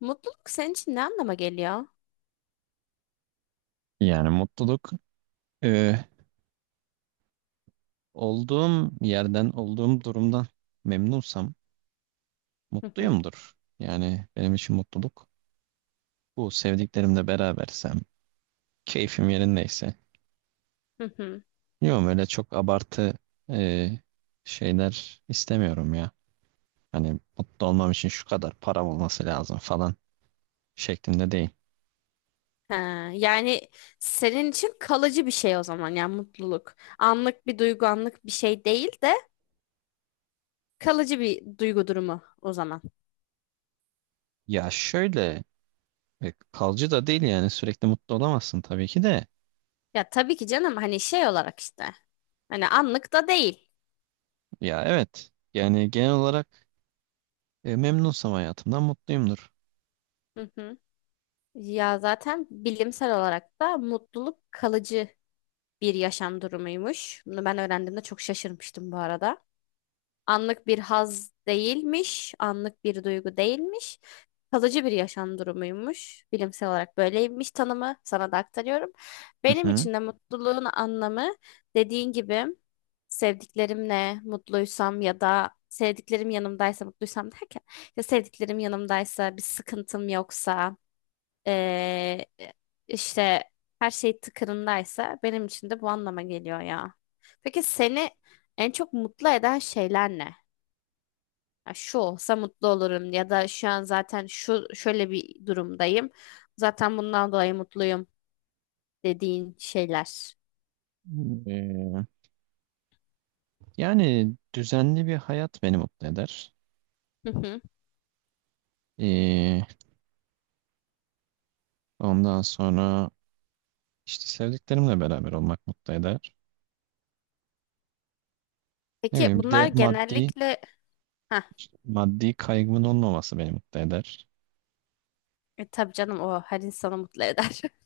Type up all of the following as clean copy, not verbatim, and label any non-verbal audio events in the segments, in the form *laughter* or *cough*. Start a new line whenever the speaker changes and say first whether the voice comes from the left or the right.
left: Mutluluk senin için ne anlama geliyor?
right: Yani mutluluk e, olduğum yerden, olduğum durumdan memnunsam
left: Hı hı.
right: mutluyumdur. Yani benim için mutluluk bu. Sevdiklerimle berabersem, keyfim yerindeyse.
left: Hı hı.
right: Yok öyle çok abartı e, şeyler istemiyorum ya. Hani mutlu olmam için şu kadar param olması lazım falan şeklinde değil.
left: Ha, yani senin için kalıcı bir şey o zaman yani mutluluk. Anlık bir duygu, anlık bir şey değil de kalıcı bir duygu durumu o zaman.
right: Ya şöyle kalıcı da değil yani sürekli mutlu olamazsın tabii ki de.
left: Ya tabii ki canım hani şey olarak işte. Hani anlık da değil.
right: Ya evet yani genel olarak memnunsam hayatımdan mutluyumdur.
left: Hı hı. Ya zaten bilimsel olarak da mutluluk kalıcı bir yaşam durumuymuş. Bunu ben öğrendiğimde çok şaşırmıştım bu arada. Anlık bir haz değilmiş, anlık bir duygu değilmiş. Kalıcı bir yaşam durumuymuş. Bilimsel olarak böyleymiş tanımı. Sana da aktarıyorum.
right: Hı
left: Benim
right: hı.
left: için de mutluluğun anlamı dediğin gibi sevdiklerimle mutluysam ya da sevdiklerim yanımdaysa mutluysam derken ya sevdiklerim yanımdaysa bir sıkıntım yoksa eee, işte her şey tıkırındaysa benim için de bu anlama geliyor ya. Peki seni en çok mutlu eden şeyler ne? Ya şu olsa mutlu olurum ya da şu an zaten şu şöyle bir durumdayım. Zaten bundan dolayı mutluyum dediğin şeyler.
right: Ee, yani düzenli bir hayat beni mutlu eder.
left: Hı hı.
right: Ee, ondan sonra işte sevdiklerimle beraber olmak mutlu eder. Ne
left: Peki
right: bileyim bir
left: bunlar
right: de maddi
left: genellikle ha
right: maddi kaygımın olmaması beni mutlu eder.
left: tabii canım o her insanı mutlu eder. *laughs*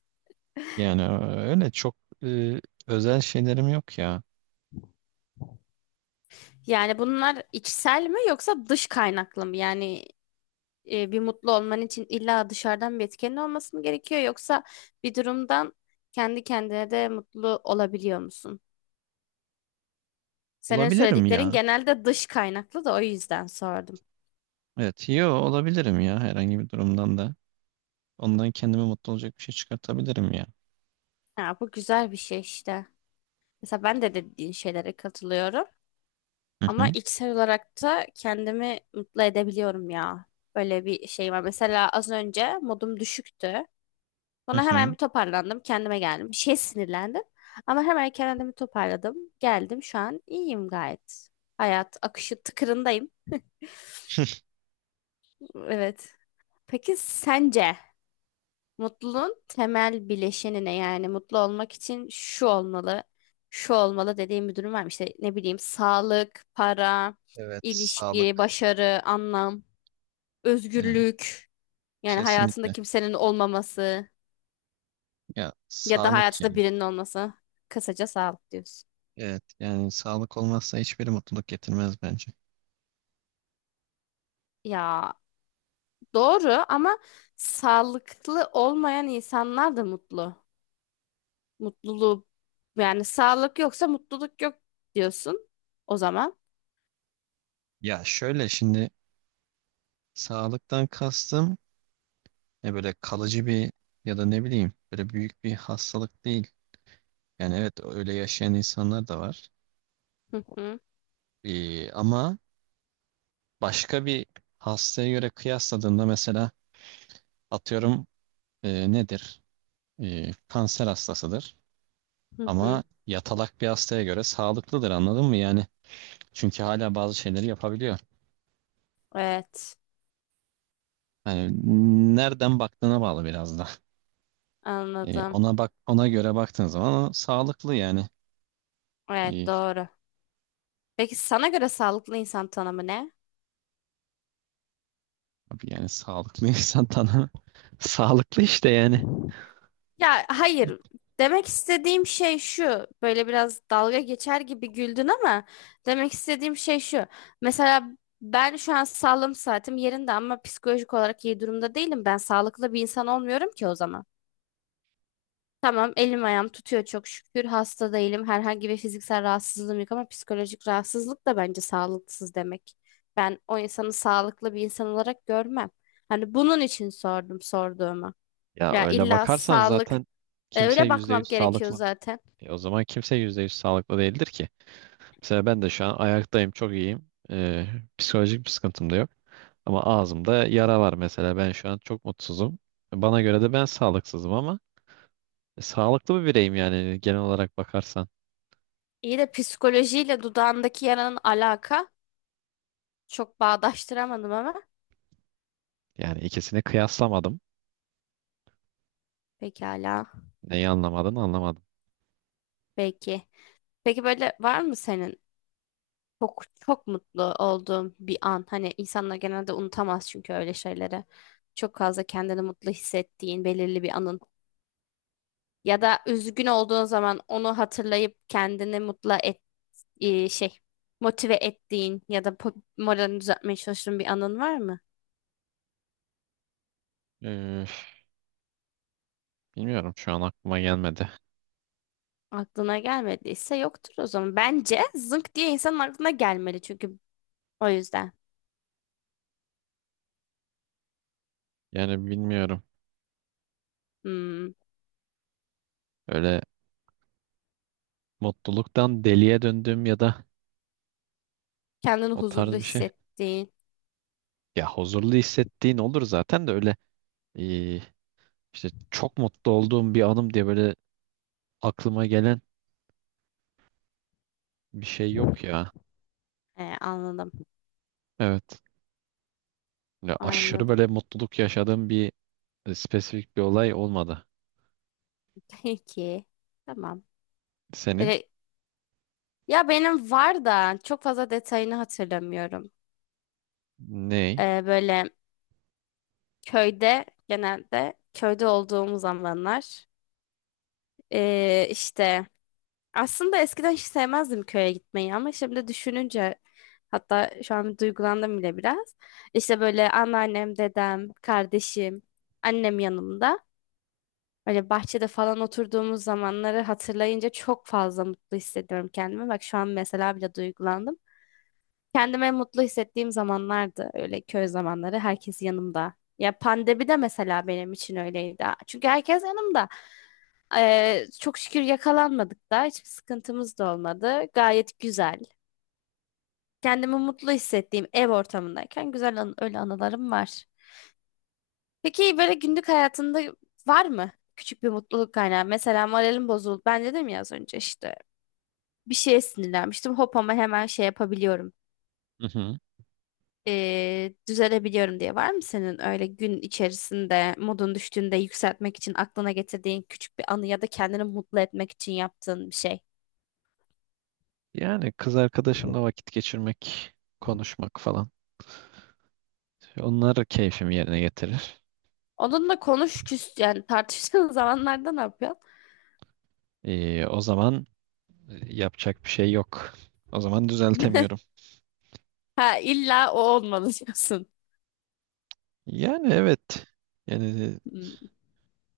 right: Yani öyle çok e, özel şeylerim yok ya.
left: Yani bunlar içsel mi yoksa dış kaynaklı mı? Yani bir mutlu olman için illa dışarıdan bir etkenin olması mı gerekiyor yoksa bir durumdan kendi kendine de mutlu olabiliyor musun? Senin
right: Olabilirim
left: söylediklerin
right: ya.
left: genelde dış kaynaklı da o yüzden sordum.
right: Evet, yo olabilirim ya herhangi bir durumdan da. Ondan kendime mutlu olacak bir şey çıkartabilirim ya.
left: Ya bu güzel bir şey işte. Mesela ben de dediğin şeylere katılıyorum.
right: Hı
left: Ama
right: hı,
left: içsel olarak da kendimi mutlu edebiliyorum ya. Böyle bir şey var. Mesela az önce modum düşüktü.
right: hı
left: Sonra hemen
right: hı.
left: bir toparlandım. Kendime geldim. Bir şeye sinirlendim. Ama hemen kendimi toparladım. Geldim şu an iyiyim gayet. Hayat akışı tıkırındayım.
right: *laughs*
left: Evet. Peki sence? Mutluluğun temel bileşenine yani mutlu olmak için şu olmalı, şu olmalı dediğim bir durum var mı? İşte ne bileyim sağlık, para,
right: Evet,
left: ilişki,
right: sağlık.
left: başarı, anlam,
right: Yani
left: özgürlük. Yani hayatında
right: kesinlikle.
left: kimsenin olmaması
right: Ya
left: ya da
right: sağlık
left: hayatında
right: yani.
left: birinin olması. Kısaca sağlık diyorsun.
right: Evet yani sağlık olmazsa hiçbir mutluluk getirmez bence.
left: Ya doğru ama sağlıklı olmayan insanlar da mutlu. Mutluluğu yani sağlık yoksa mutluluk yok diyorsun o zaman.
right: Ya şöyle şimdi sağlıktan kastım böyle kalıcı bir ya da ne bileyim böyle büyük bir hastalık değil. Yani evet öyle yaşayan insanlar da var.
left: Hı hı,
right: Ama başka bir hastaya göre kıyasladığında mesela atıyorum nedir? E, kanser hastasıdır.
left: hı
right: Ama
left: hı.
right: yatalak bir hastaya göre sağlıklıdır, anladın mı? Yani çünkü hala bazı şeyleri yapabiliyor.
left: Evet,
right: Yani nereden baktığına bağlı biraz da.
left: anladım.
right: Ona bak, ona göre baktığın zaman o sağlıklı yani.
left: Evet,
right: E,
left: doğru. Peki sana göre sağlıklı insan tanımı ne?
right: abi yani sağlıklı *laughs* insan tanımı *laughs* sağlıklı işte yani.
left: Ya hayır. Demek istediğim şey şu. Böyle biraz dalga geçer gibi güldün ama demek istediğim şey şu. Mesela ben şu an sağlığım saatim yerinde ama psikolojik olarak iyi durumda değilim. Ben sağlıklı bir insan olmuyorum ki o zaman. Tamam, elim ayağım tutuyor çok şükür. Hasta değilim. Herhangi bir fiziksel rahatsızlığım yok ama psikolojik rahatsızlık da bence sağlıksız demek. Ben o insanı sağlıklı bir insan olarak görmem. Hani bunun için sordum sorduğumu.
right: Ya
left: Ya
right: öyle
left: illa
right: bakarsan
left: sağlık
right: zaten kimse
left: öyle
right: yüzde
left: bakmam
right: yüz
left: gerekiyor
right: sağlıklı.
left: zaten.
right: O zaman kimse 100% sağlıklı değildir ki. Mesela ben de şu an ayaktayım, çok iyiyim. Psikolojik bir sıkıntım da yok. Ama ağzımda yara var mesela. Ben şu an çok mutsuzum. Bana göre de ben sağlıksızım ama sağlıklı bir bireyim yani genel olarak bakarsan.
left: İyi de psikolojiyle dudağındaki yaranın alaka çok bağdaştıramadım ama
right: Yani ikisini kıyaslamadım.
left: pekala.
right: Neyi anlamadın, anlamadım.
left: Peki Peki böyle var mı senin çok çok mutlu olduğum bir an. Hani insanlar genelde unutamaz çünkü öyle şeyleri. Çok fazla kendini mutlu hissettiğin belirli bir anın. Ya da üzgün olduğun zaman onu hatırlayıp kendini mutlu et, e, şey motive ettiğin ya da moralini düzeltmeye çalıştığın bir anın var mı?
right: E, Bilmiyorum, şu an aklıma gelmedi.
left: Aklına gelmediyse yoktur o zaman. Bence zınk diye insanın aklına gelmeli çünkü o yüzden.
right: Yani bilmiyorum.
left: Hmm.
right: Öyle mutluluktan deliye döndüğüm ya da
left: Kendini
right: o tarz
left: huzurlu
right: bir şey.
left: hissettiğin.
right: Ya huzurlu hissettiğin olur zaten de öyle eee, işte çok mutlu olduğum bir anım diye böyle aklıma gelen bir şey yok ya.
left: He, anladım.
right: Evet. Ya aşırı
left: Anladım.
right: böyle mutluluk yaşadığım bir spesifik bir olay olmadı.
left: *laughs* Peki. Tamam.
right: Senin?
left: Böyle- ya benim var da çok fazla detayını hatırlamıyorum.
right: Ney?
left: Böyle köyde genelde köyde olduğum zamanlar işte aslında eskiden hiç sevmezdim köye gitmeyi ama şimdi düşününce hatta şu an duygulandım bile biraz. İşte böyle anneannem, dedem, kardeşim, annem yanımda. Böyle bahçede falan oturduğumuz zamanları hatırlayınca çok fazla mutlu hissediyorum kendimi. Bak şu an mesela bile duygulandım. Kendime mutlu hissettiğim zamanlardı öyle köy zamanları herkes yanımda. Ya pandemi de mesela benim için öyleydi. Çünkü herkes yanımda. Çok şükür yakalanmadık da hiçbir sıkıntımız da olmadı. Gayet güzel. Kendimi mutlu hissettiğim ev ortamındayken güzel an öyle anılarım var. Peki böyle günlük hayatında var mı küçük bir mutluluk kaynağı? Mesela moralim bozuldu. Ben dedim ya az önce işte bir şeye sinirlenmiştim. Hop ama hemen şey yapabiliyorum.
right: Hı hı.
left: Düzelebiliyorum diye var mı senin öyle gün içerisinde modun düştüğünde yükseltmek için aklına getirdiğin küçük bir anı ya da kendini mutlu etmek için yaptığın bir şey?
right: Yani kız arkadaşımla vakit geçirmek, konuşmak falan. Onlar keyfimi yerine getirir.
left: Onunla konuş küs yani tartıştığın *laughs* zamanlarda ne yapıyorsun?
right: O zaman yapacak bir şey yok. O zaman
left: *laughs*
right: düzeltemiyorum.
left: Ha illa o olmalı diyorsun.
right: Yani evet. Yani
left: Hmm.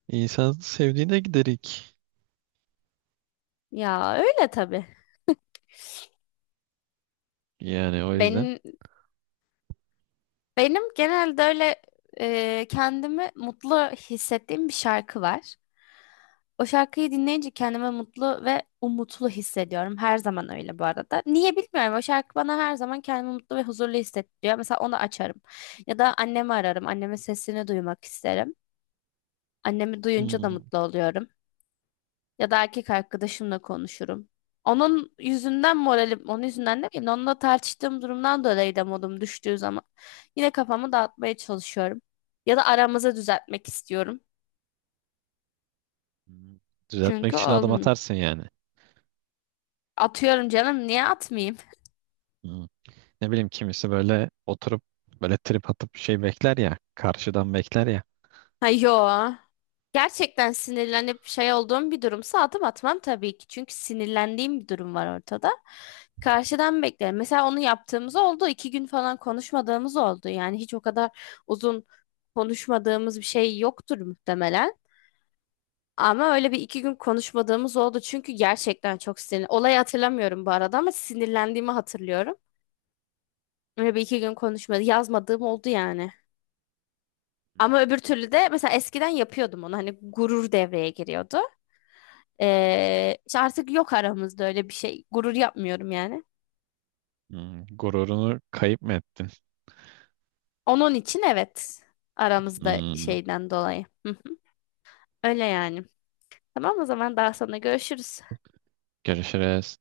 right: insan sevdiğine giderik.
left: Ya öyle tabii.
right: Yani o yüzden
left: Benim Benim genelde öyle kendimi mutlu hissettiğim bir şarkı var. O şarkıyı dinleyince kendimi mutlu ve umutlu hissediyorum. Her zaman öyle bu arada. Niye bilmiyorum. O şarkı bana her zaman kendimi mutlu ve huzurlu hissettiriyor. Mesela onu açarım. Ya da annemi ararım. Annemin sesini duymak isterim. Annemi duyunca da
right: hmm,
left: mutlu oluyorum. Ya da erkek arkadaşımla konuşurum. Onun yüzünden moralim, onun yüzünden değil, onunla tartıştığım durumdan dolayı da modum düştüğü zaman yine kafamı dağıtmaya çalışıyorum. Ya da aramızı düzeltmek istiyorum.
right: düzeltmek
left: Çünkü
right: için adım
left: oğlum
right: atarsın yani.
left: atıyorum canım niye atmayayım? *laughs*
right: Hmm. Ne bileyim, kimisi böyle oturup böyle trip atıp şey bekler ya. Karşıdan bekler ya.
left: Ha yo. Gerçekten sinirlenip şey olduğum bir durumsa adım atmam tabii ki. Çünkü sinirlendiğim bir durum var ortada. Karşıdan beklerim. Mesela onu yaptığımız oldu. İki gün falan konuşmadığımız oldu. Yani hiç o kadar uzun konuşmadığımız bir şey yoktur muhtemelen. Ama öyle bir iki gün konuşmadığımız oldu. Çünkü gerçekten çok sinir. Olayı hatırlamıyorum bu arada ama sinirlendiğimi hatırlıyorum. Öyle bir iki gün konuşmadı, yazmadığım oldu yani. Ama öbür türlü de mesela eskiden yapıyordum onu. Hani gurur devreye giriyordu. İşte artık yok aramızda öyle bir şey. Gurur yapmıyorum yani.
right: Hmm, gururunu kayıp mı ettin?
left: Onun için evet. Aramızda
right: Hmm.
left: şeyden dolayı. Hı hı. Öyle yani. Tamam o zaman daha sonra görüşürüz.
right: Görüşürüz.